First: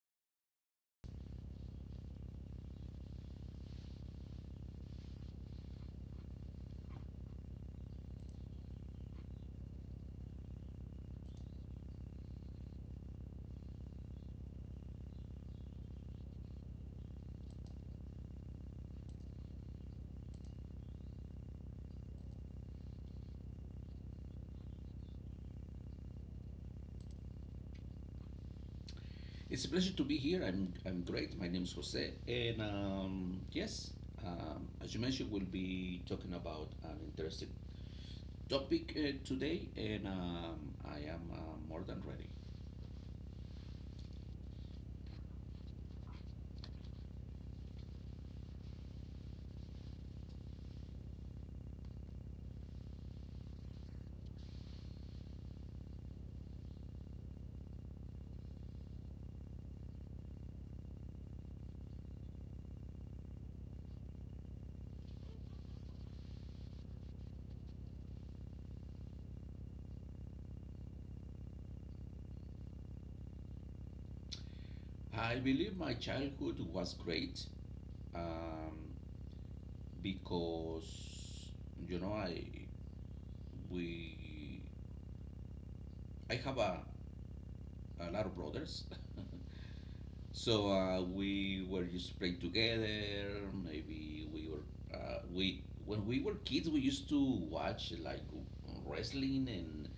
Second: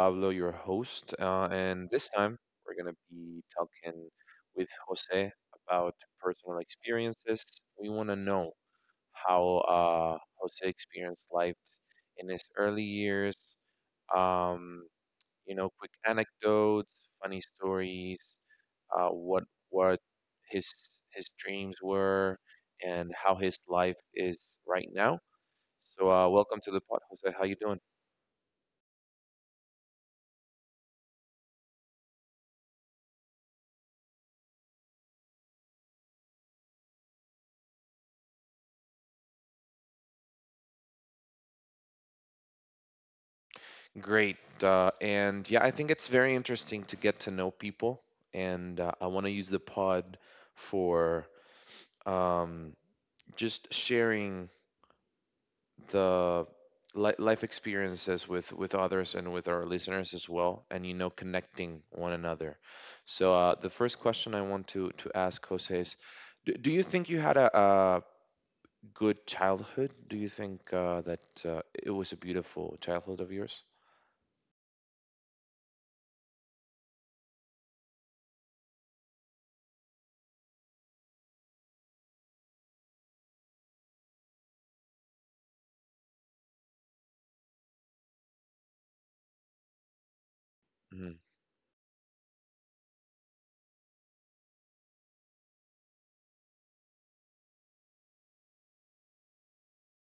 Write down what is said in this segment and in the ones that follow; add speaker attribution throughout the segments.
Speaker 1: Pablo, your host. And this time, we're going to be talking with Jose about personal experiences. We want to know how Jose experienced life in his early years, um, you know, quick anecdotes, funny stories, uh, what what his his dreams were, and how his life is right now. So, welcome to the pod, Jose. How you doing?
Speaker 2: It's a pleasure to be here. I'm great. My name is Jose, and yes, as you mentioned, we'll be talking about an interesting topic today, and I am more than ready.
Speaker 1: Great. And yeah, I think it's very interesting to get to know people. And I want to use the pod for um, just sharing the life experiences with others and with our listeners as well, and connecting one another. So the first question I want to ask Jose is, do you think you had a good childhood? Do you think that it was a beautiful childhood of yours?
Speaker 2: I believe my childhood was great, um, because you know I we I have a lot of brothers. So
Speaker 1: Mm-hmm.
Speaker 2: we were used to play together. Maybe we were we when we were kids we used to watch like wrestling and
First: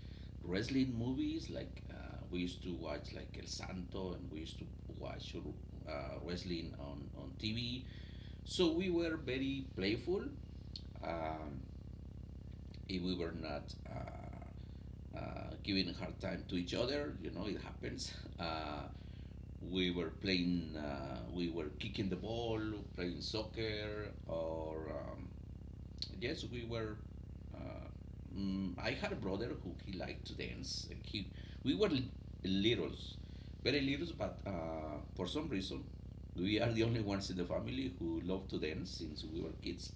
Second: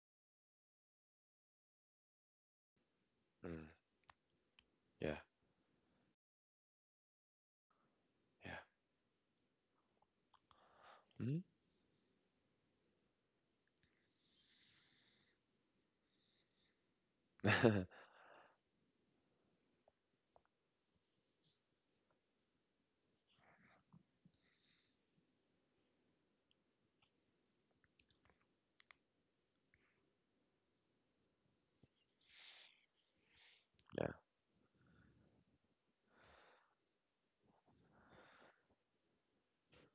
Speaker 2: wrestling movies. Like we used to watch like El Santo and we used to
Speaker 1: Yeah.
Speaker 2: watch uh, wrestling on TV. So we were very playful.
Speaker 1: Yeah.
Speaker 2: Um, if we were not giving a hard time to each other, you know it happens. Uh, we were playing, we were kicking the ball, playing soccer, or yes, we were. I had a brother who he liked to dance, and he we were li- littles, very
Speaker 1: Yeah,
Speaker 2: littles, but for some reason, we are the only ones in the family who love to dance since we were kids.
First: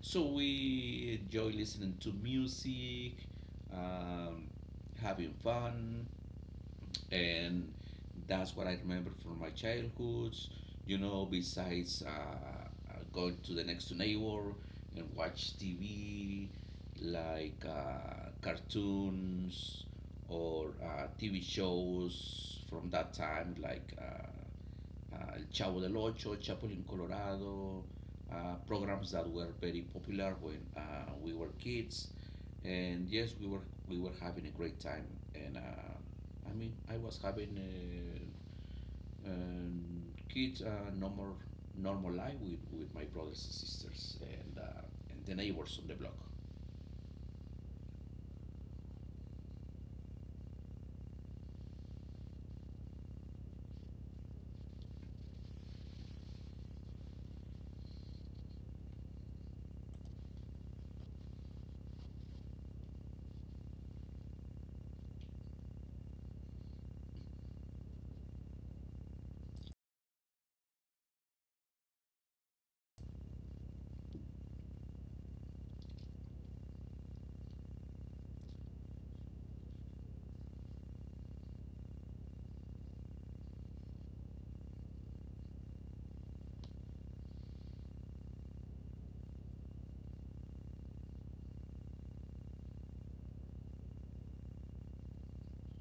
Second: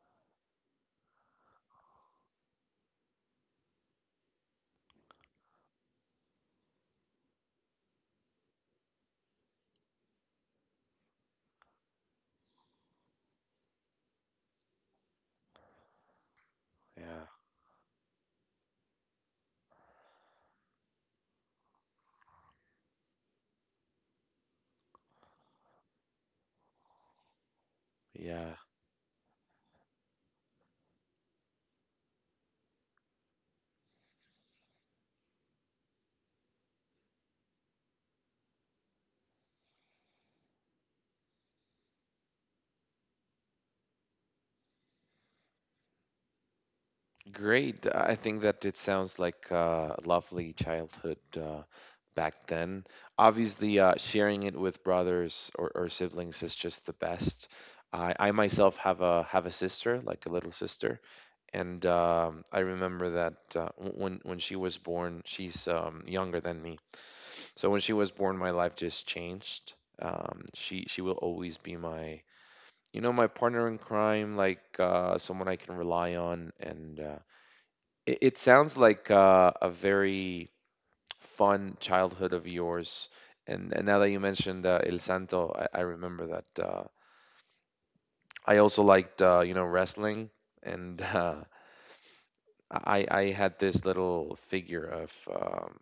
Speaker 2: So we enjoy listening to music, um, having fun, and that's what I remember from my childhoods. You know, besides going to the next neighbor and watch TV,
Speaker 1: yeah,
Speaker 2: like cartoons or TV shows from that time, like El Chavo del Ocho, Chapulín Colorado,
Speaker 1: yeah.
Speaker 2: programs that were very popular when we were kids. And yes, we were having a great time. And I mean, I was having a, um kids normal life with my brothers and sisters and the neighbors on the block.
Speaker 1: Great. I think that it sounds like a lovely childhood back then. Obviously, sharing it with brothers or siblings is just the best. I myself have a sister, like a little sister, and I remember that when she was born. She's younger than me. So when she was born, my life just changed. She will always be my, my partner in crime, like someone I can rely on, and it sounds like a very fun childhood of yours. And now that you mentioned El Santo, I remember that I also liked wrestling. And I had this little figure of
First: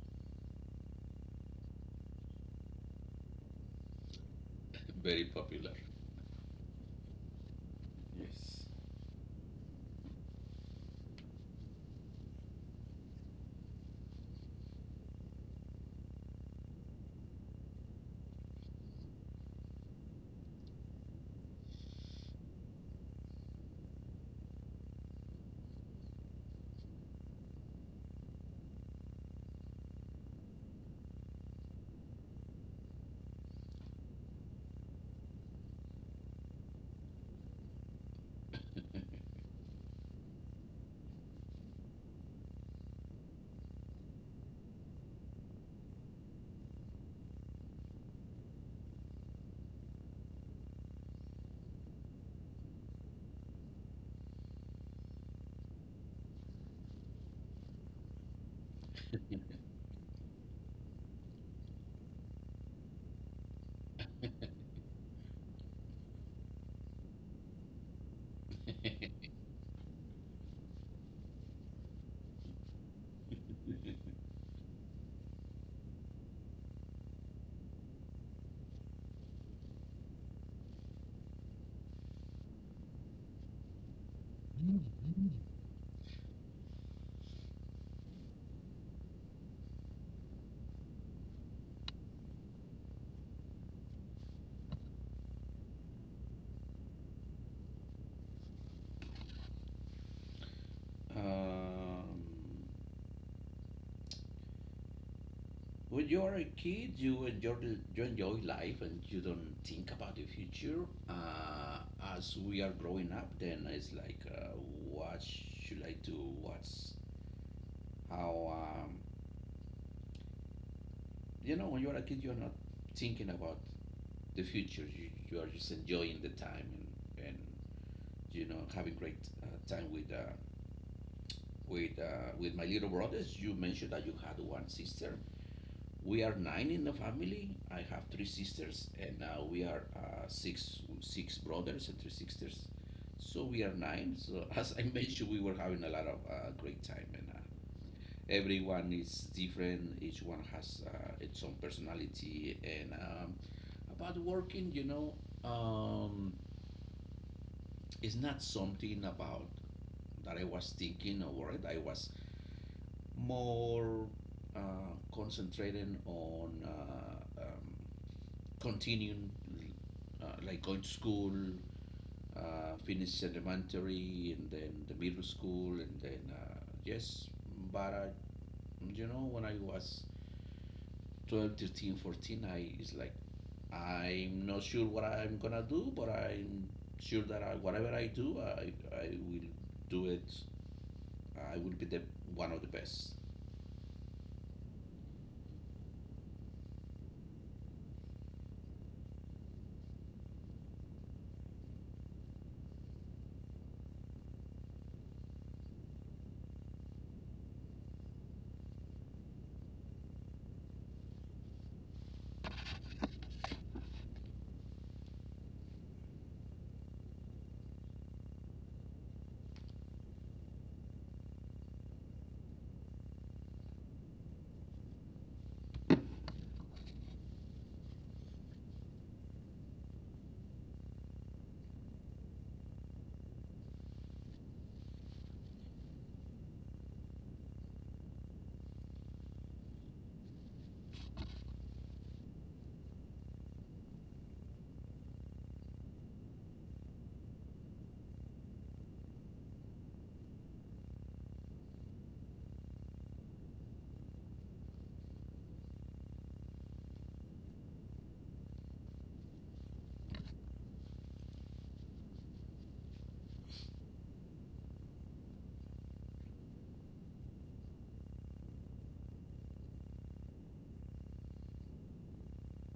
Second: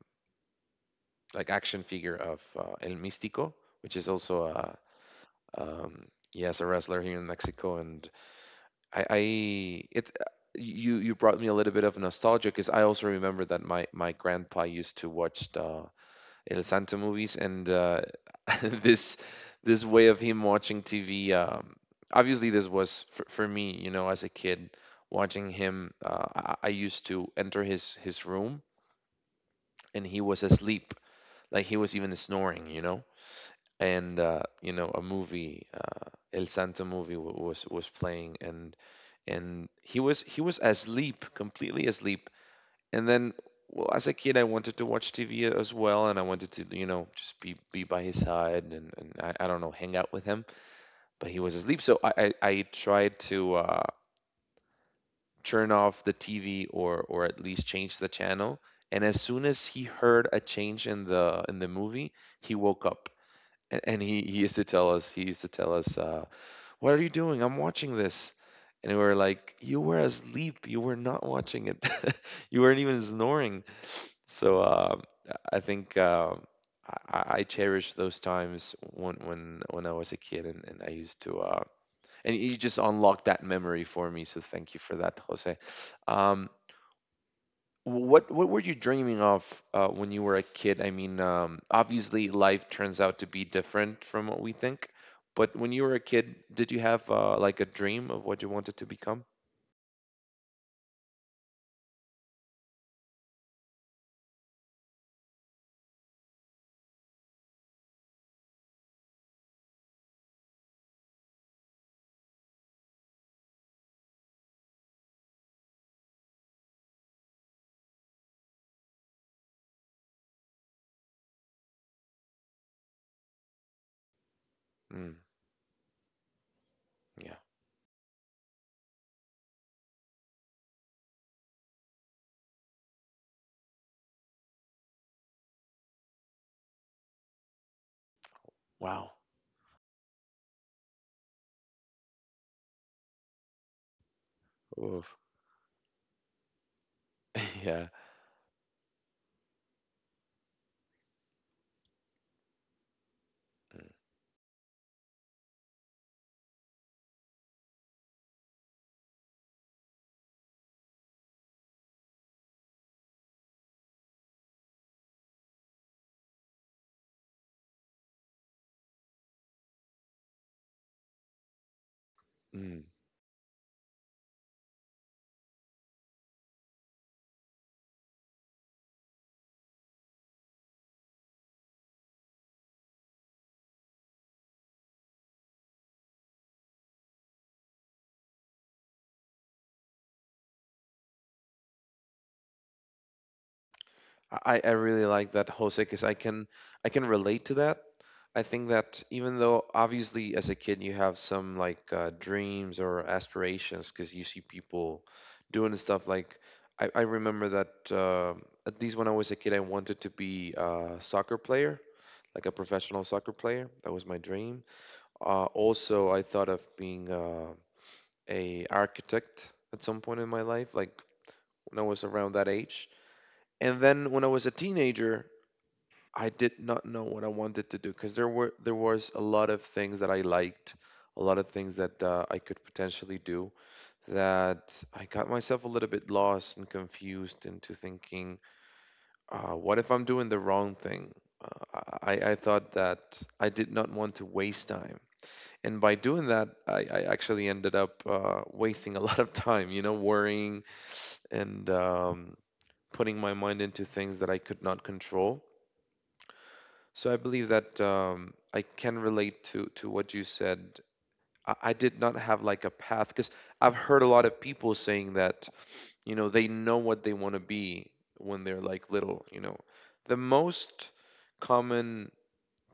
Speaker 1: like action figure of El Místico, which is also a
Speaker 2: Very popular.
Speaker 1: um, yes, a wrestler here in Mexico. And
Speaker 2: Yes.
Speaker 1: I it's you you brought me a little bit of nostalgia, because I also remember that my grandpa used to watch the El Santo movies and this this way of him watching TV. Obviously this was for me, as a kid watching him. I used to enter his room, and he was asleep. Like, he was even snoring, and a movie, El Santo movie was playing. And he was asleep, completely asleep. And then, well, as a kid, I wanted to watch TV as well, and I wanted to, just be by his side, and I don't know, hang out with him. But he was asleep, so I tried to turn off the TV or at least change the channel. And as soon as he heard a change in the movie, he woke up. And he used to tell us, what are you doing? I'm watching this. And we were like, you were asleep. You were not watching it. You weren't even snoring. So I think, I cherish those times when when I was a kid, and I used to and you just unlocked that memory for me. So thank you for that, Jose. Um, what were you dreaming of when you were a kid? I mean, obviously life turns out to be different from what we think, but when you were a kid, did you have like a dream of what you wanted to become?
Speaker 2: Um, when you are a kid, you enjoy life and you don't think about the future. Uh, as we are growing up, then it's like, what should I do? What's how? You know, when you are a kid, you are not thinking about the future.
Speaker 1: Mm,
Speaker 2: You are just enjoying the time
Speaker 1: yeah.
Speaker 2: and you know having great time with my little brothers. You mentioned that you had one sister. We are 9 in the family. I have 3 sisters,
Speaker 1: Wow.
Speaker 2: and we are six brothers and 3 sisters. So we are 9. So as I
Speaker 1: Oof.
Speaker 2: mentioned, we were having a lot of great time, and
Speaker 1: Yeah.
Speaker 2: everyone is different. Each one has its own personality. And about working, you know, um, it's not something about that I was thinking or worried. I was more concentrating on continuing like going to school,
Speaker 1: Mm.
Speaker 2: finish elementary and then the middle school and then yes, but you know when I was 12, 13, 14, I it's like I'm not sure what I'm gonna do, but I'm sure that whatever I do, I will do it. I will be the one of the best.
Speaker 1: I really like that, Jose, because I can relate to that. I think that even though, obviously, as a kid you have some like dreams or aspirations because you see people doing stuff. Like I remember that at least when I was a kid I wanted to be a soccer player, like a professional soccer player. That was my dream. Also, I thought of being a architect at some point in my life, like when I was around that age. And then when I was a teenager, I did not know what I wanted to do because there was a lot of things that I liked, a lot of things that I could potentially do, that I got myself a little bit lost and confused into thinking, what if I'm doing the wrong thing? I thought that I did not want to waste time. And by doing that, I actually ended up wasting a lot of time, worrying and putting my mind into things that I could not control. So I believe that I can relate to what you said. I did not have like a path because I've heard a lot of people saying that, they know what they want to be when they're like little. The most common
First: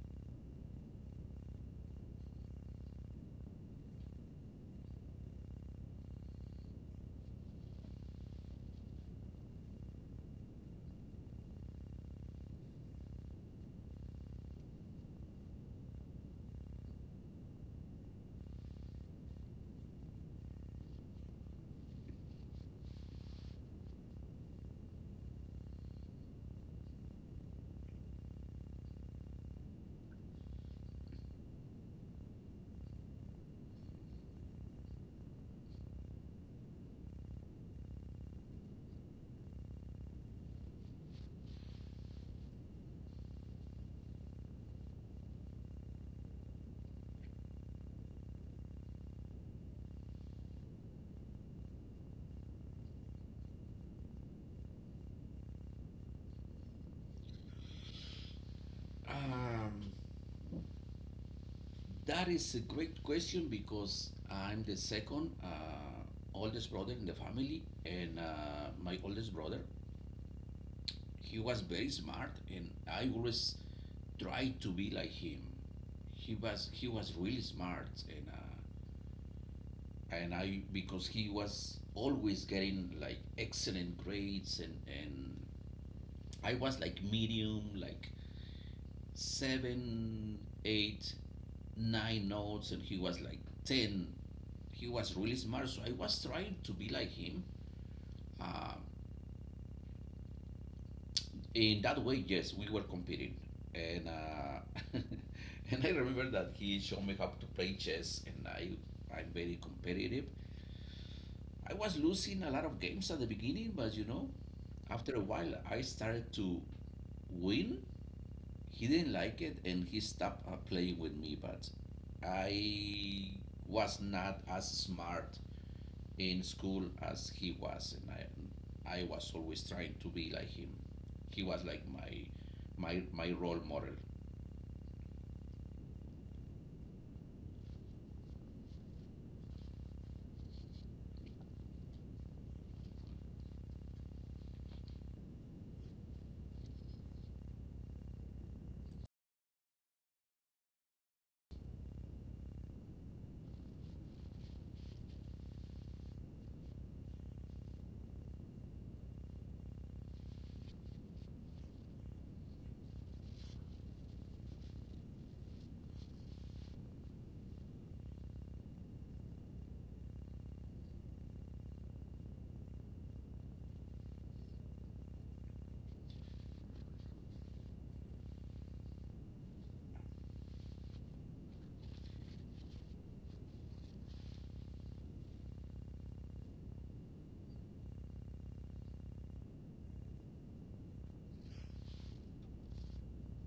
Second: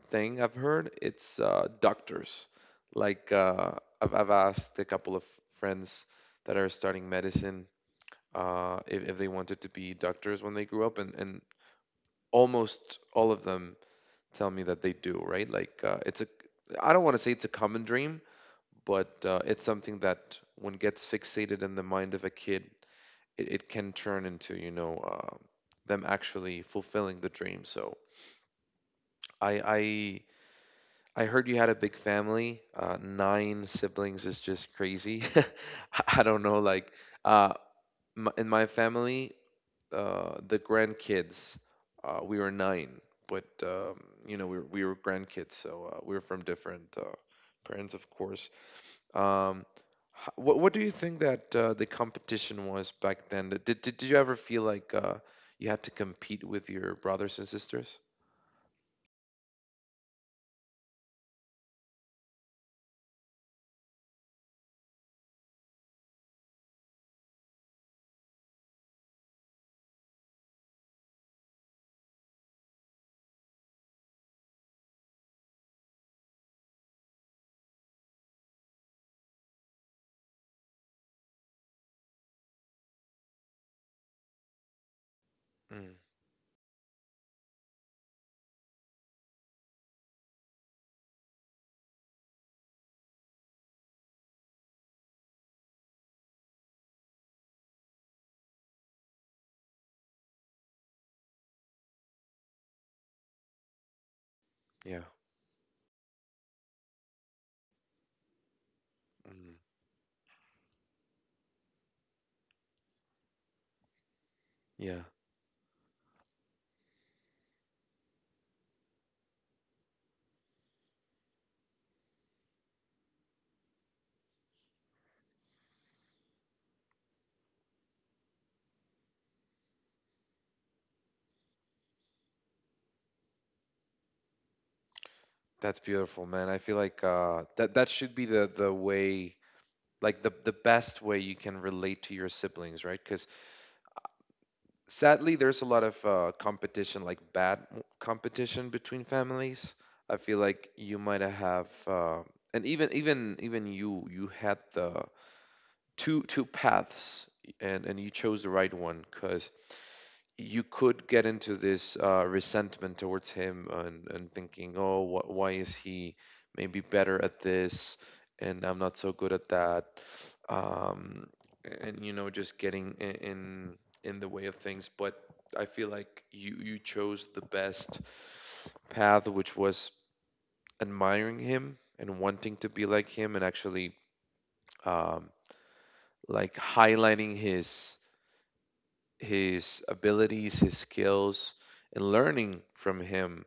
Speaker 1: thing I've heard, it's doctors. Like I've asked a couple of friends that are starting medicine, if they wanted to be doctors when they grew up, and almost all of them tell me that they do, right? Like it's a I don't want to say it's a common dream, but it's something that, when gets fixated in the mind of a kid, it can turn into, them actually fulfilling the dream. So I I I heard you had a big family. Nine siblings is just crazy. I don't know, like uh, m in my family, the grandkids. We were nine, but we were grandkids, so we were from different parents, of course. Um, what do you think that the competition was back then? Did you ever feel like you had to compete with your brothers and sisters?
Speaker 2: Um, That is a great question because I'm the second oldest brother in the family, and my oldest brother, he was very smart, and I always tried to be like him. He was really smart, and I because he was always getting like excellent grades, and
Speaker 1: Mm,
Speaker 2: I was like medium, like 7, 8, 9 notes, and he was like 10, he was really smart. So I was trying to be like him. Uh, in that way, yes, we were competing, and
Speaker 1: yeah,
Speaker 2: and I remember that he showed me how to play chess, and I'm
Speaker 1: mm,
Speaker 2: very competitive. I was losing a lot of games at the beginning, but you know,
Speaker 1: yeah.
Speaker 2: after a while, I started to win. He didn't like it, and he stopped playing with me. But I was not as smart in school as he was, and I was always trying to be like him. He was like my role model.
Speaker 1: That's beautiful, man. I feel like that should be the way, like the best way you can relate to your siblings, right? Because sadly there's a lot of competition, like bad competition between families. I feel like you might have, and even you had the two paths, and you chose the right one, because you could get into this resentment towards him, and thinking, oh, why is he maybe better at this and I'm not so good at that? Um, and just getting in the way of things. But I feel like you chose the best path, which was admiring him and wanting to be like him, and actually um, like highlighting his abilities, his skills, and learning from him,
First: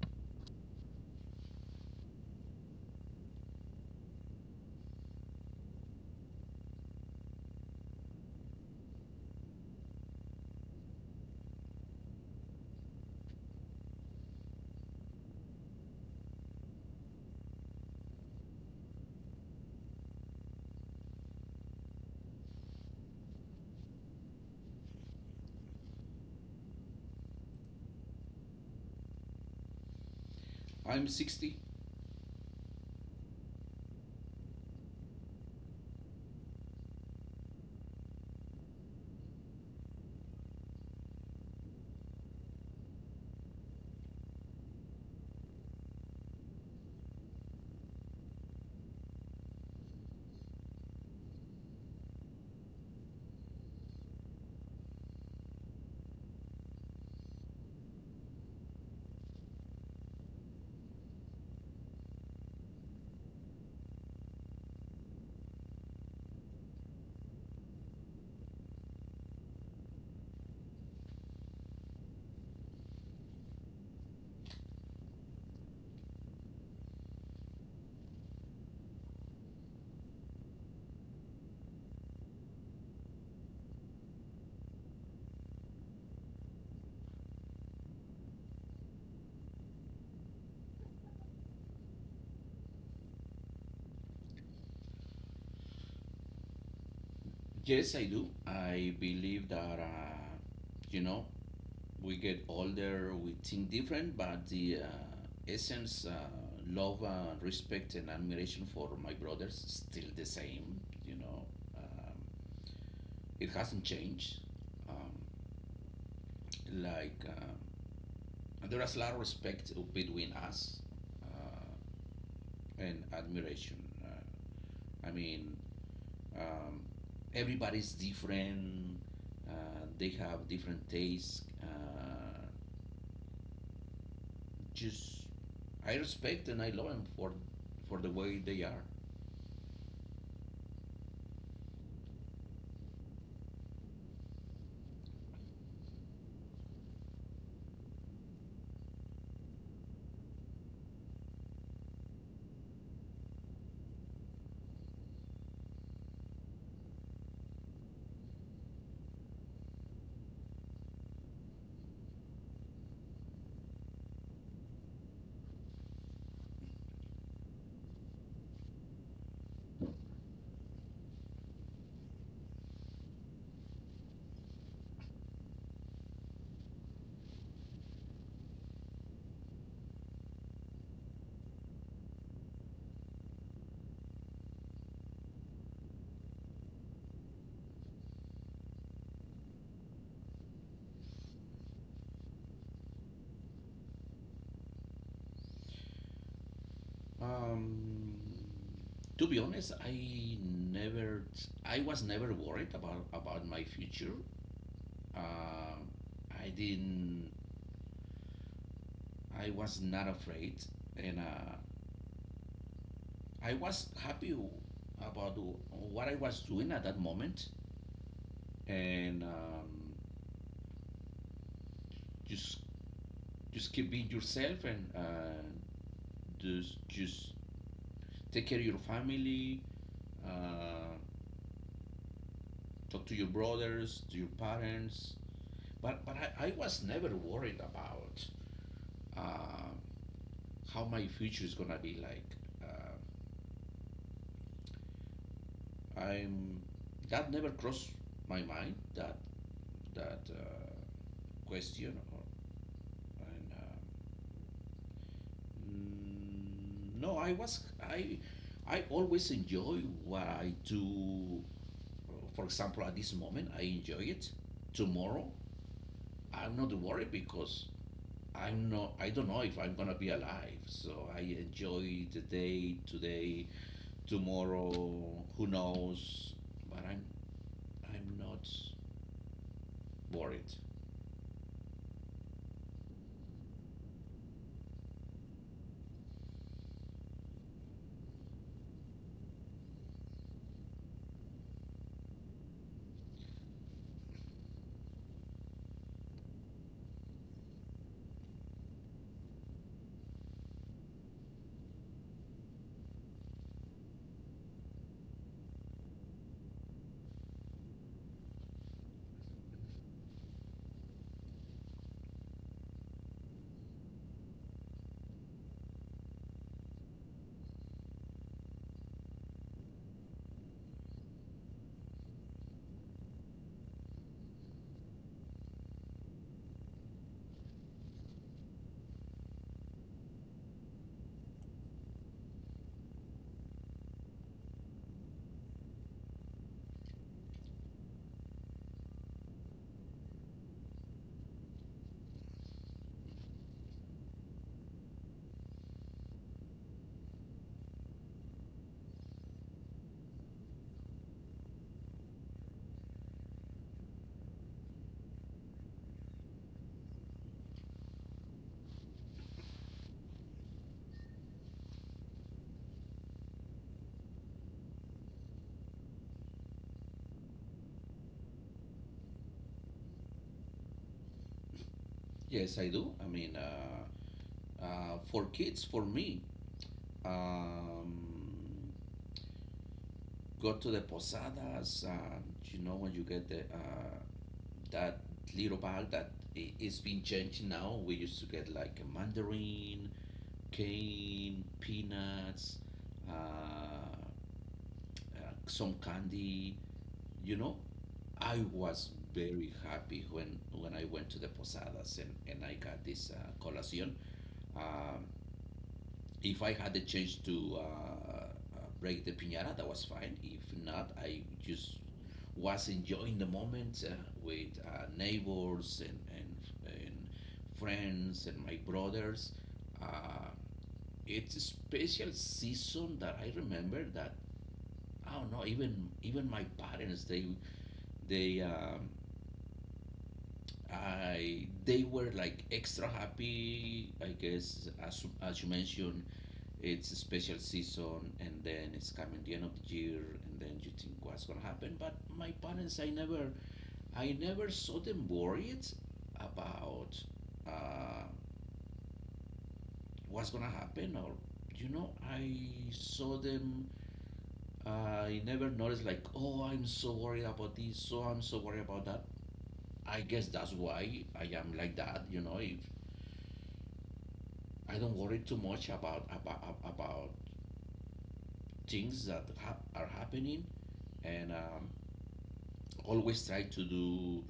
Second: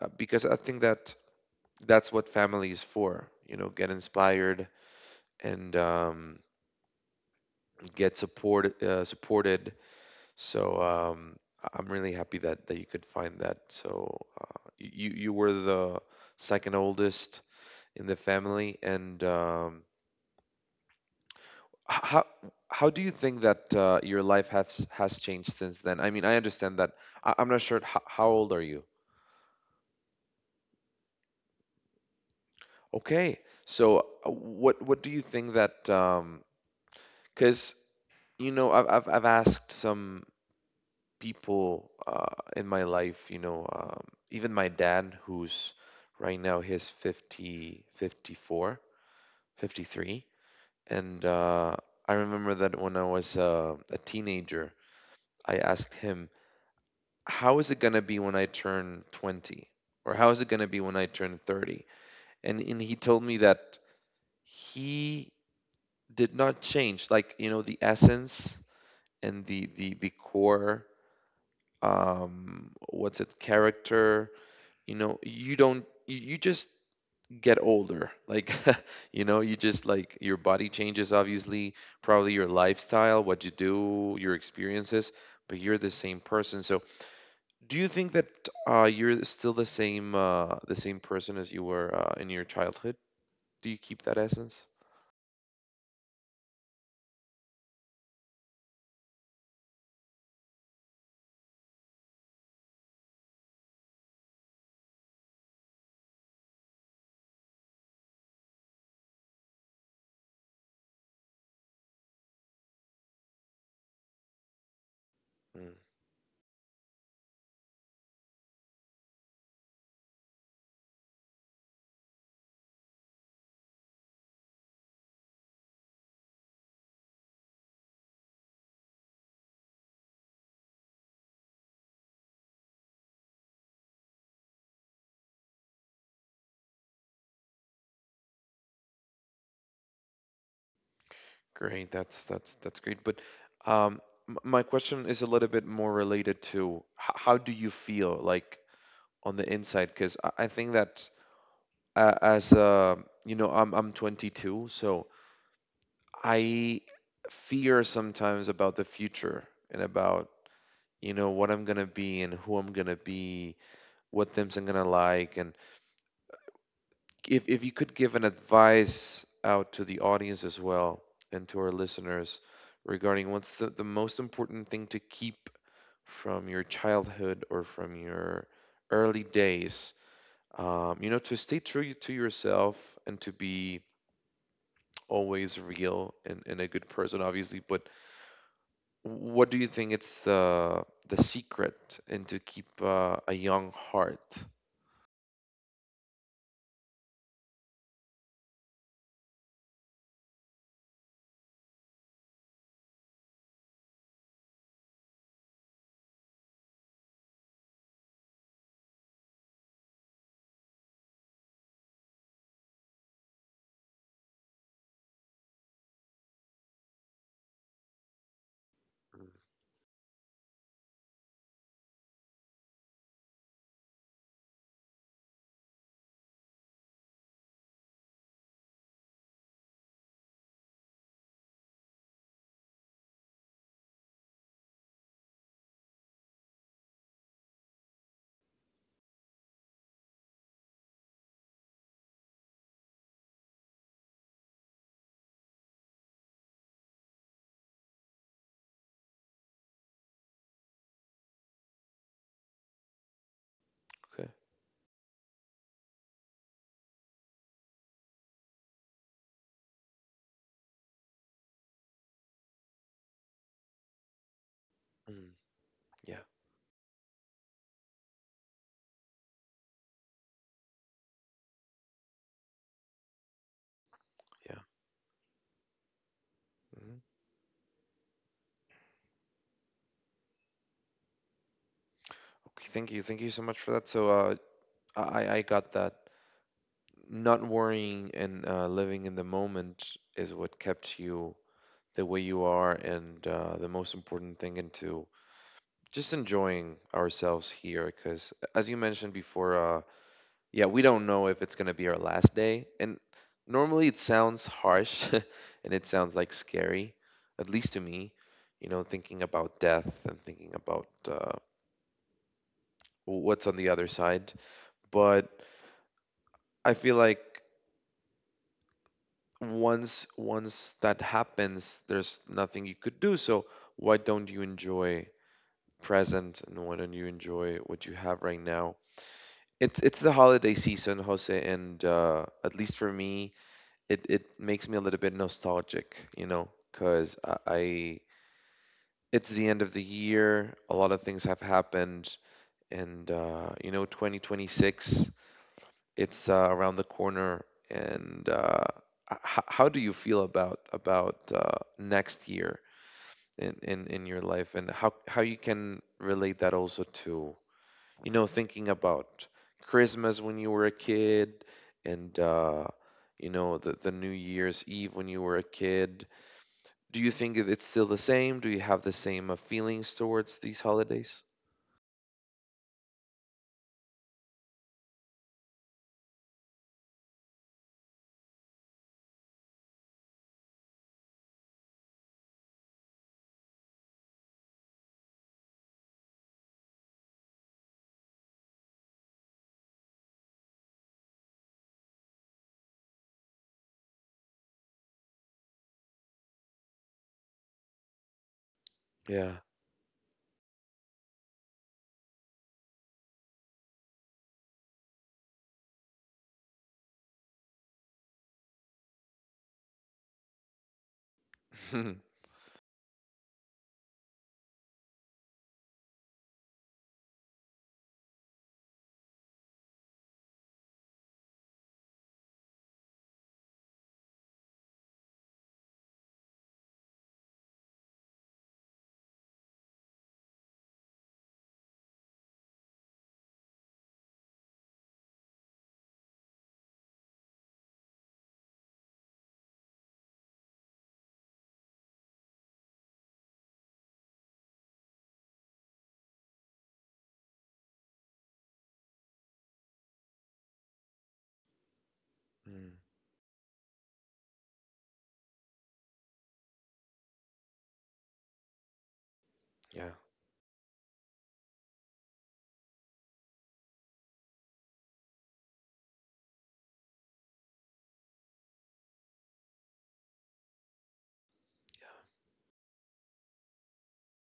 Speaker 1: because I think that that's what family is for. Get inspired, and get supported. So I'm really happy that you could find that. So you were the second oldest in the family, and h- how how do you think that your life has changed since then? I mean, I understand that. I'm not sure. How old are you?
Speaker 2: I'm 60.
Speaker 1: Okay. So what do you think that? Because I've asked some people, in my life, even my dad, who's right now his fifty four, 53. And I remember that when I was a teenager, I asked him, how is it gonna be when I turn 20? Or how is it gonna be when I turn 30? And he told me that he did not change, like, the essence and the core, what's it, character. You don't, you just get older, like, you just, like, your body changes, obviously, probably your lifestyle, what you do, your experiences, but you're the same person. So do you think that you're still the same, the same person as you were, in your childhood? Do you keep that essence?
Speaker 2: Yes, I do. I believe that you know we get older, we think different, but the essence, love, respect, and admiration for my brothers is still the same. You know, um, it hasn't changed. Um,
Speaker 1: Mm,
Speaker 2: like um, there is a lot of respect between us uh, and admiration. Uh, I mean, um, everybody's different. Uh, they have different tastes. Just I respect and I love them for the way they are.
Speaker 1: great. That's great, but um my question is a little bit more related to, how do you feel like on the inside? Because I think that, as you know I'm 22, so I fear sometimes about the future, and about, what I'm gonna be and who I'm gonna be, what things I'm gonna like. And if you could give an advice out to the audience as well and to our listeners, regarding what's the most important thing to keep from your childhood or from your early days, to stay true to yourself and to be always real and a good person, obviously. But what do you think it's the secret and to keep a young heart?
Speaker 2: Um, to be honest, I was never worried about my future. Uh, I didn't, I was not afraid, and I was happy about what I was doing at that moment, and just just keep being yourself and just take care of your family, uh, talk to your brothers, to your parents. But I was never worried about uh, how my future is gonna be like. Uh, I'm that never crossed my mind, that that question, or, and
Speaker 1: Okay.
Speaker 2: mm, no, I always enjoy what I do. For example, at this moment, I enjoy it.
Speaker 1: Mm,
Speaker 2: Tomorrow,
Speaker 1: yeah.
Speaker 2: I'm not worried because I'm not. I don't know if I'm gonna be alive. So I enjoy the day today.
Speaker 1: Yeah.
Speaker 2: Tomorrow, who knows? But
Speaker 1: Hmm.
Speaker 2: I'm not worried.
Speaker 1: Okay. Thank you. Thank you so much for that. So I got that. Not worrying and living in the moment is what kept you the way you are, and the most important thing into just enjoying ourselves here, because as you mentioned before, yeah, we don't know if it's going to be our last day. And normally it sounds harsh and it sounds like scary, at least to me, you know, thinking about death and thinking about what's on the other side. But I feel like once that happens, there's nothing you could do, so why don't you enjoy present and why don't you enjoy what you have right now. It's the holiday season, Jose, and at least for me, it makes me a little bit nostalgic, you know, because I it's the end of the year, a lot of things have happened, and you know, 2026, it's around the corner, and how do you feel about next year in your life, and how you can relate that also to, you know, thinking about Christmas when you were a kid, and you know, the New Year's Eve when you were a kid. Do you think it's still the same? Do you have the same feelings towards these holidays?
Speaker 2: Yes, I do. I mean, for kids, for me, um, go to the posadas. You know when you get the that little bag that it's been changed now. We used to get like a mandarin, cane, peanuts, uh, some candy. You know, I was
Speaker 1: Yeah.
Speaker 2: very happy when I went to the posadas and I got this colación. Um, if I had the chance to break the piñata, that was fine. If not, I just was enjoying the moment with neighbors and, and friends and my brothers. Uh, it's a special season that I remember, that I don't know, even even my parents they I they were like extra happy, I guess. As you mentioned, it's a special season, and then it's coming the end of the year, and then you think what's gonna happen. But my parents, I never saw them worried about uh, what's gonna happen, or you know, I
Speaker 1: Mm,
Speaker 2: saw them. I never noticed like, oh, I'm so worried about this, so I'm so worried about that.
Speaker 1: yeah.
Speaker 2: I guess that's why I am like that. You know, if I don't worry too much about about things that are happening, and always try to do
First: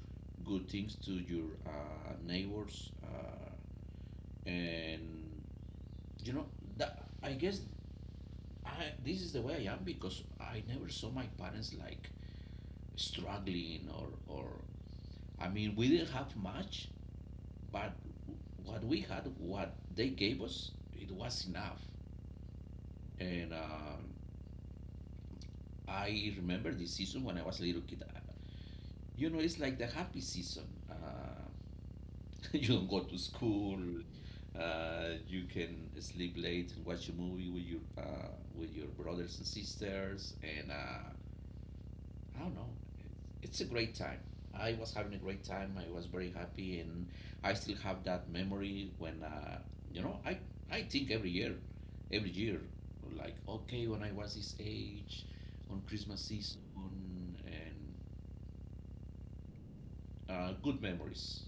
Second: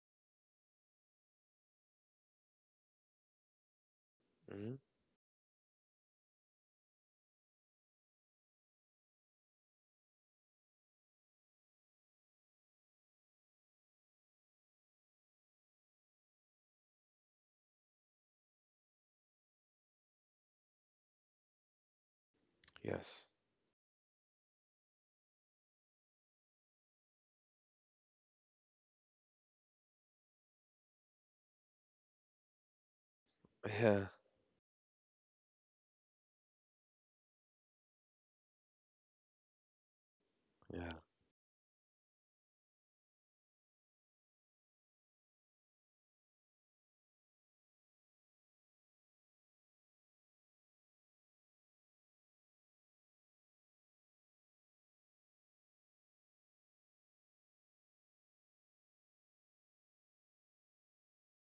Speaker 2: good things to your neighbors,
Speaker 1: Mhm.
Speaker 2: and you know, that I guess this is the way I am, because I never saw my parents like struggling or I mean, we didn't have much, but what we had, what they gave us, it was enough.
Speaker 1: Yes.
Speaker 2: And I remember this season when I was a little kid. You know, it's like the happy season. You don't go to school.
Speaker 1: Yeah.
Speaker 2: You can sleep late and watch a movie with your brothers and sisters, and
Speaker 1: Yeah.
Speaker 2: I don't know. It's a great time. I was having a great time. I was very happy, and I still have that memory when you know I think every year, like okay, when I was this age, on Christmas season, and good memories.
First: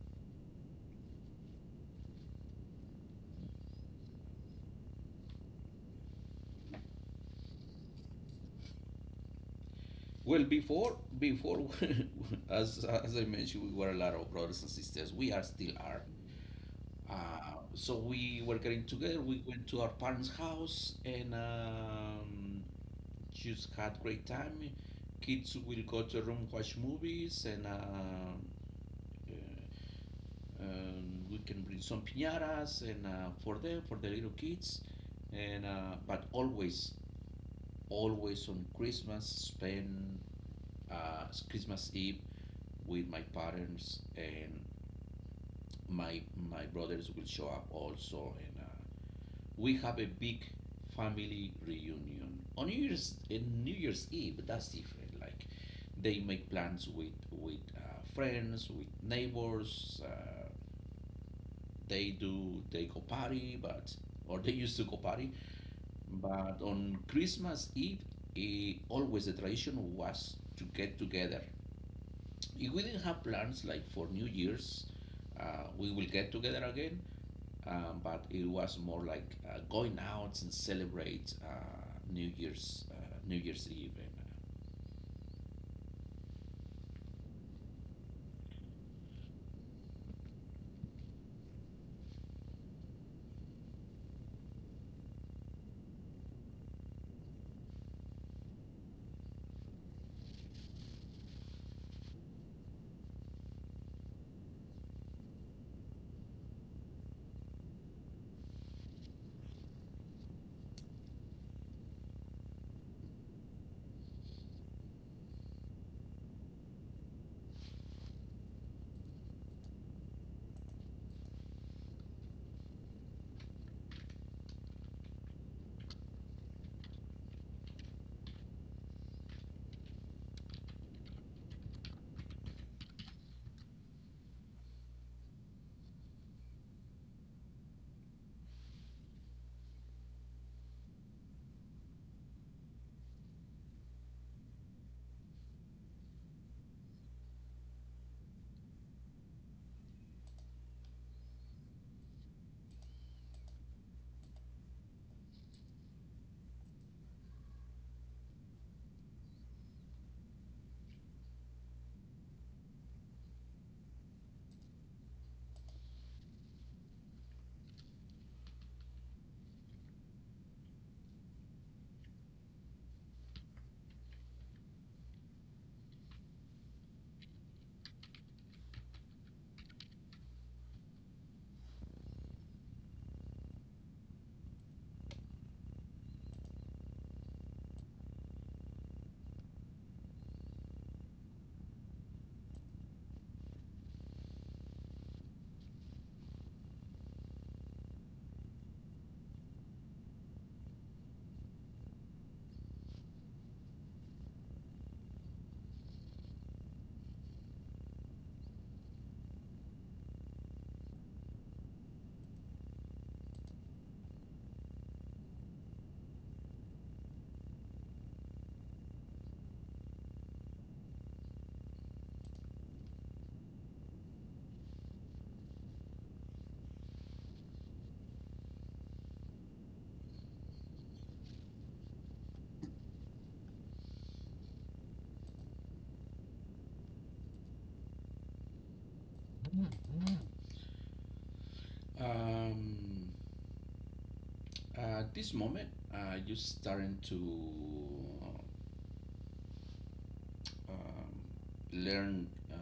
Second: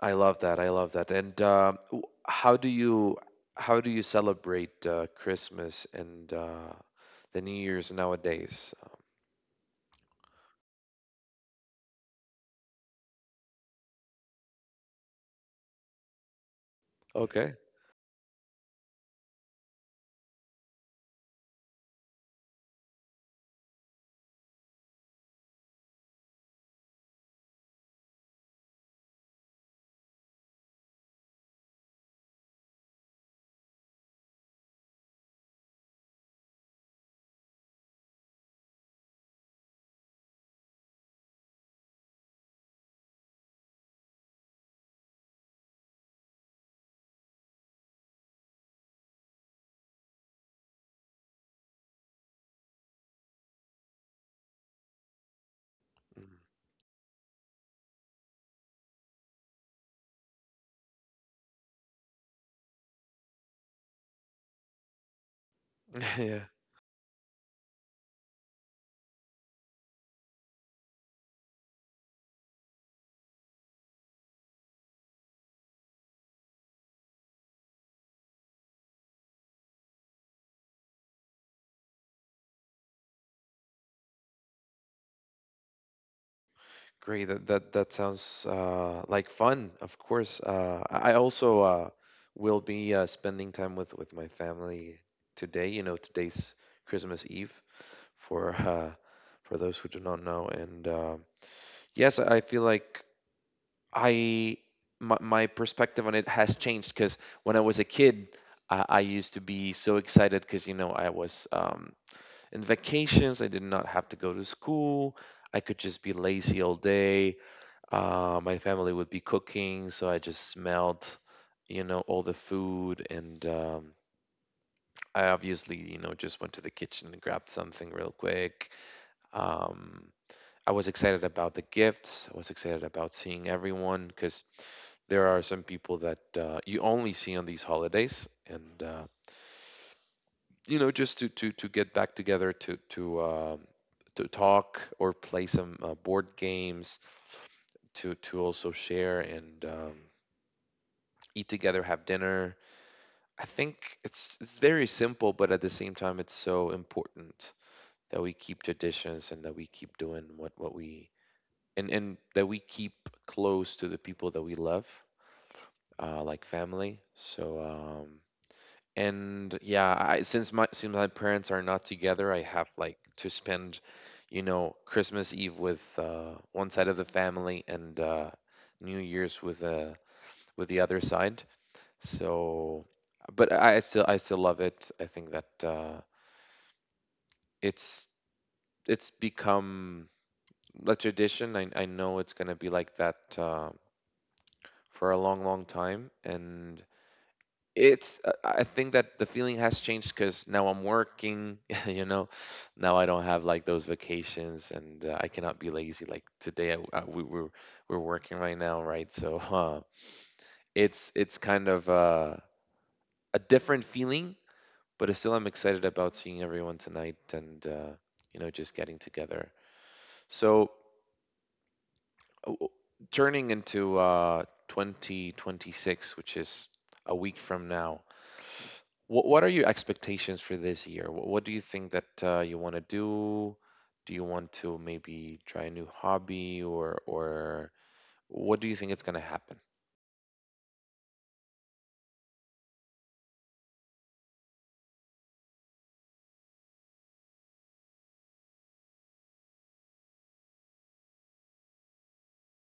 Speaker 1: I love that. I love that. And how do you, how do you celebrate Christmas and the New Year's nowadays?
Speaker 2: Well, before as I mentioned, we were a lot of brothers and sisters. We are still are.
Speaker 1: Okay.
Speaker 2: So we were getting together. We went to our parents' house, and just had great time. Kids will go to the room watch movies, and uh, we can bring some piñatas and for the little kids. And but always, always on Christmas, spend Christmas Eve with my parents and my my brothers will show up also. And. We have a big family reunion on New Year's Eve. But that's different. Like they
Speaker 1: Mm.
Speaker 2: make plans with friends, with neighbors. They go party, but or they used to go party.
Speaker 1: Yeah.
Speaker 2: But on Christmas Eve, eh, always the tradition was to get together. If we didn't have plans like for New Year's, we will get together again, but it was more like going out and celebrate New Year's Eve.
Speaker 1: Great. That sounds like fun. Of course, I also will be spending time with my family today. You know, today's Christmas Eve for for those who do not know. And yes, I feel like I my perspective on it has changed because when I was a kid, I used to be so excited because, you know, I was in vacations. I did not have to go to school. I could just be lazy all day. My family would be cooking, so I just smelled, you know, all the food, and I obviously, you know, just went to the kitchen and grabbed something real quick. Um, I was excited about the gifts. I was excited about seeing everyone because there are some people that you only see on these holidays, and you know, just to get back together, to to talk or play some board games, to also share and eat together, have dinner. I think it's very simple, but at the same time, it's so important that we keep traditions and that we keep doing what we and that we keep close to the people that we love, like family. So and yeah, I since my parents are not together, I have like to spend, you know, Christmas Eve with one side of the family and New Year's with the other side. So, but I still love it. I think that it's it's become a tradition. I know it's gonna be like that for a long, long time, and it's I think that the feeling has changed because now I'm working, you know. Now I don't have like those vacations, and I cannot be lazy. Like today, we're working right now, right? So it's kind of a different feeling, but I still, I'm excited about seeing everyone tonight and you know, just getting together. So o- turning into 2026, which is a week from now, what are your expectations for this year? What do you think that you want to do? Do you want to maybe try a new hobby, or what do you think it's going to happen?
Speaker 2: And, at this moment, you starting to um, learn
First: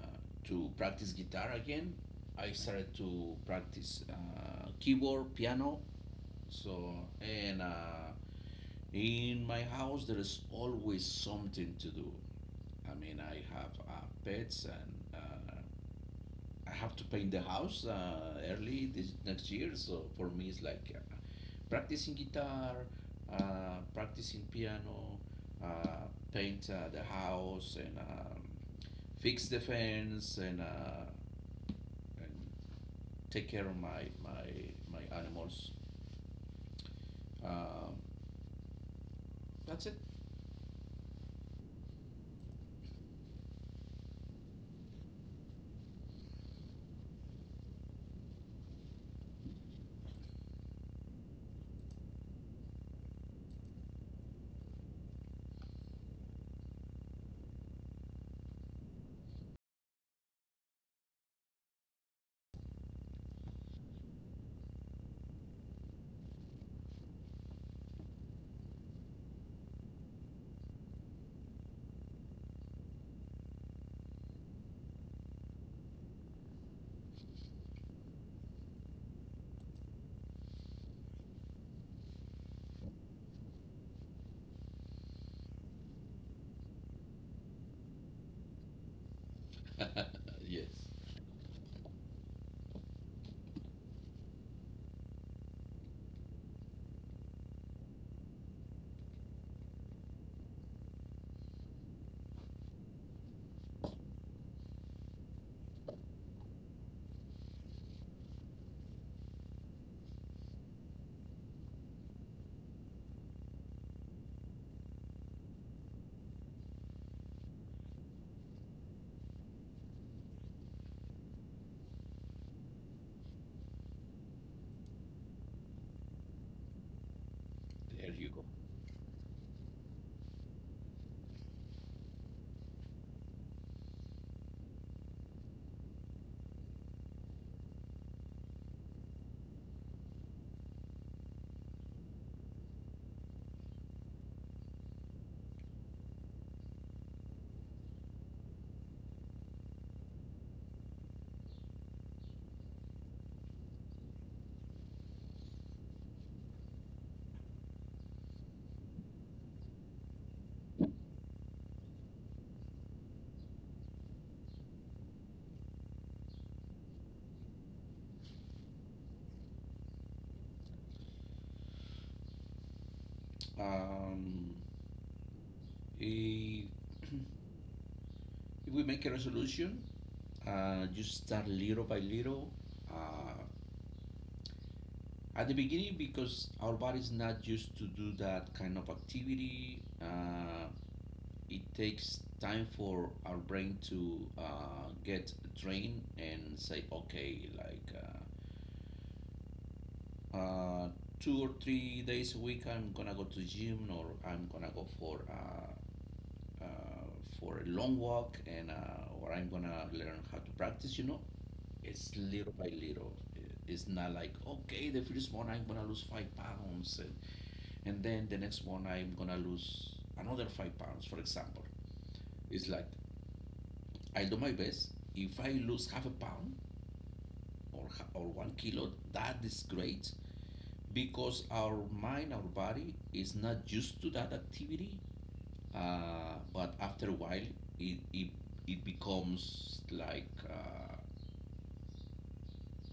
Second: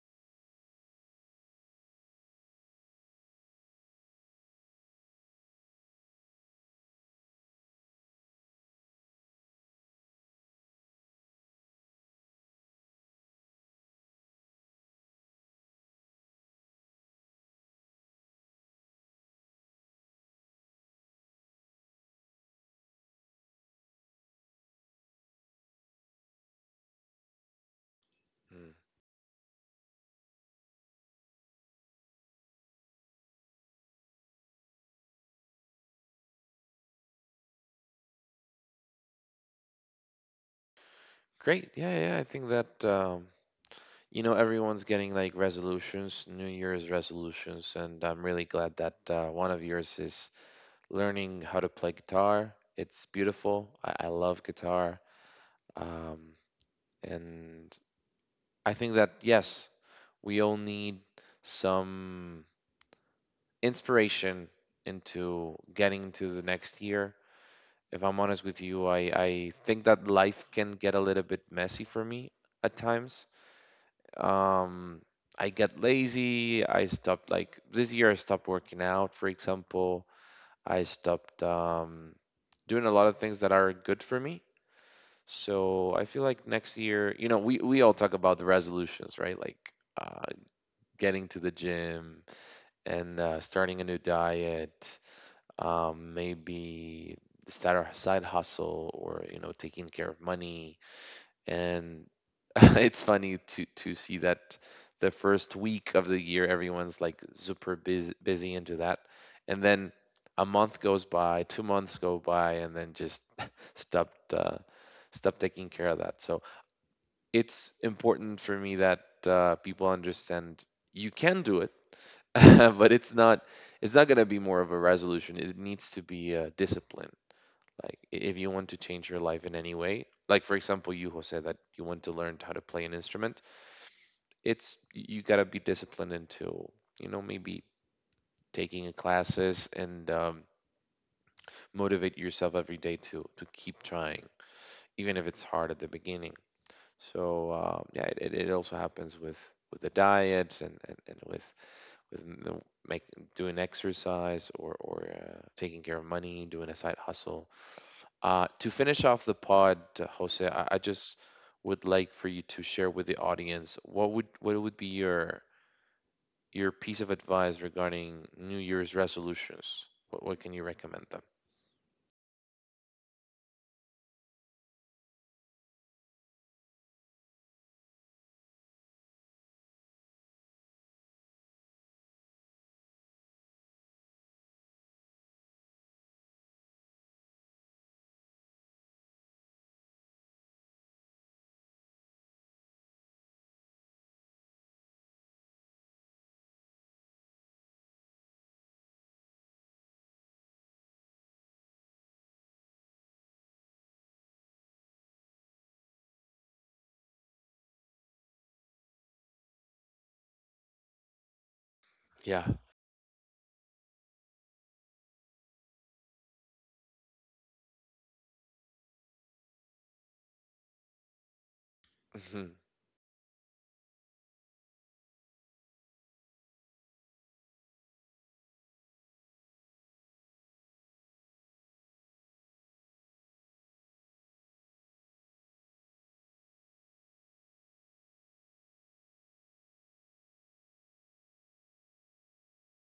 Speaker 2: to practice guitar again. I started to practice keyboard, piano. So and in my house, there is always something to do. I mean, I have pets and uh, I have to paint the house early this next year. So for me, it's like practicing guitar, practicing piano, uh, paint the house, and
Speaker 1: Mm.
Speaker 2: fix the fence, and, and take care of my animals. Um, that's it.
Speaker 1: Great. Yeah, yeah. I think that you know, everyone's getting like resolutions, New Year's resolutions, and I'm really glad that one of yours is learning how to play guitar. It's beautiful. I love guitar. Um, and I think that, yes, we all need some inspiration into getting into the next year. If I'm honest with you, I think that life can get a little bit messy for me at times. Um, I get lazy. I stopped, like, this year I stopped working out, for example. I stopped, um, doing a lot of things that are good for me. So I feel like next year, you know, we all talk about the resolutions, right? Like, uh,
Speaker 2: Yes,
Speaker 1: getting to the gym and starting a new diet, um, maybe start a side hustle, or, you know, taking care of money, and it's funny to see that the first week of the year everyone's like super busy into that, and then a month goes by, 2 months go by, and then just stopped uh, stop taking care of that. So it's important for me that people understand you can do it, but it's not, it's not going to be more of a resolution, it needs to be a discipline. Like
Speaker 2: there you
Speaker 1: if
Speaker 2: go.
Speaker 1: you want to change your life in any way, like for example, you, Jose, that you want to learn how to play an instrument, it's you gotta be disciplined into, you know, maybe taking classes and motivate yourself every day to keep trying, even if it's hard at the beginning. So yeah, it also happens with the diet and with m- the, make, doing exercise, or taking care of money, doing a side hustle. To finish off the pod, Jose, I just would like for you to share with the audience what would, what would be your piece of advice regarding New Year's resolutions. What can you recommend them?
Speaker 2: Um, i- if we make a resolution, just start little by little. Uh, At the beginning, because our body is not used to do that kind of activity, it takes time for our brain to get trained and say, okay, like uh, uh, 2 or 3 days a week, I'm gonna go to the gym or I'm gonna go uh, for a long walk, and or I'm gonna learn how to practice. You know, it's
Speaker 1: Yeah.
Speaker 2: little by little. It's not like okay, the first one I'm gonna lose 5 pounds, and then the next one I'm gonna lose another 5 pounds, for example.
Speaker 1: Hmm.
Speaker 2: It's like I do my best. If I lose half a pound or or 1 kilo, that is great because our mind, our body is not used to that activity. But after a while, it it, it becomes like uh,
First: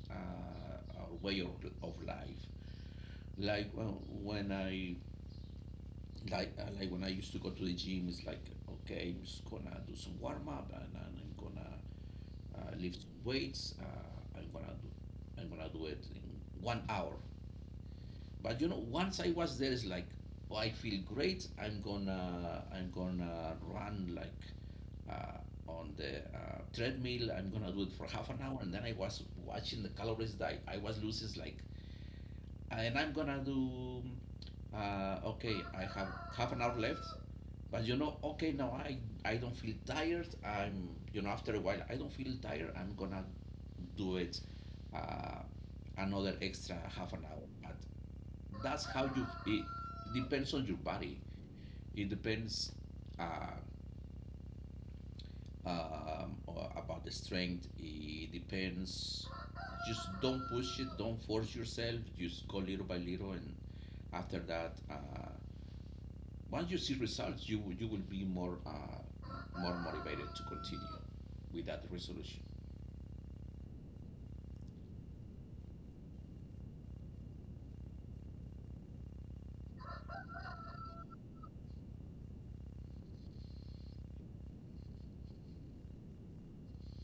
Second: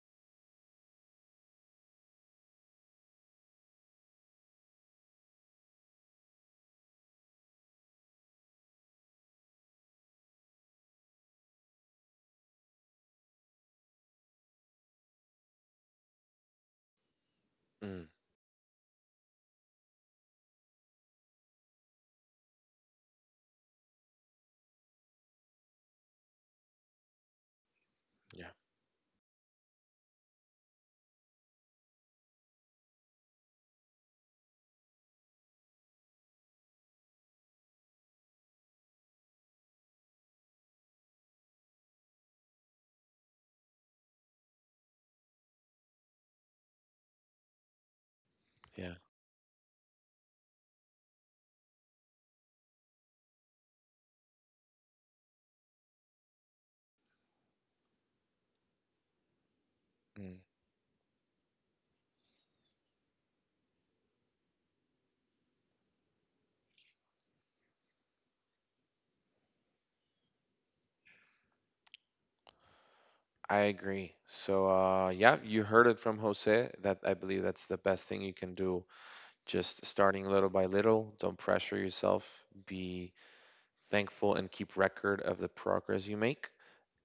Speaker 2: uh, our way of life. Like well, when I like when I used to go to the gym, it's like okay, I'm just gonna do some warm up, and I'm gonna lift weights. I'm gonna do it in 1 hour.
Speaker 1: Mm.
Speaker 2: But you know, once I was there, it's like oh, I feel great. I'm gonna run like uh, on the treadmill. I'm gonna do it for half an
Speaker 1: Yeah.
Speaker 2: hour, and then I was watching the calories that I was losing. It's like and I'm gonna do. Okay, I have 1/2 hour left, but you know okay, now I don't feel tired, I'm, you know, after a while, I don't feel tired, I'm gonna do it uh, another extra 1/2 hour, but that's
Speaker 1: Yeah.
Speaker 2: how you it depends on your body, it depends uh, about the strength, it depends, just
Speaker 1: Mm.
Speaker 2: don't push it, don't force yourself, just go little by little, and after that once you see results, you will be more more motivated to continue with that resolution.
Speaker 1: I agree. So yeah, you heard it from Jose that I believe that's the best thing you can do. Just starting little by little. Don't pressure yourself. Be thankful and keep record of the progress you make.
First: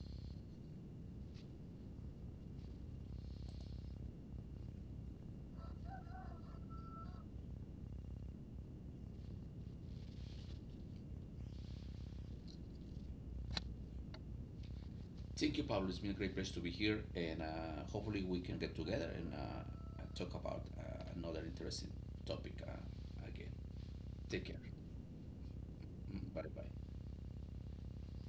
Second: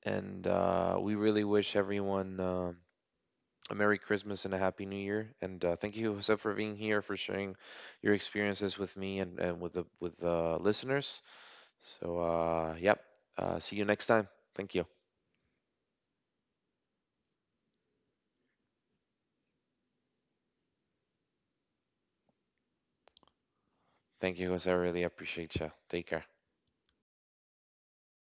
Speaker 1: And we really wish everyone a Merry Christmas and a Happy New Year. And thank you, Jose, for being here, for sharing your experiences with me and with the listeners. So, yep. See you next time. Thank you.
Speaker 2: Thank you, Pablo. It's been a great pleasure to be here, and hopefully we can get together and talk about another interesting topic again.
Speaker 1: Thank
Speaker 2: Take
Speaker 1: you,
Speaker 2: care.
Speaker 1: Jose. I really appreciate you. Take care.
Speaker 2: Bye bye.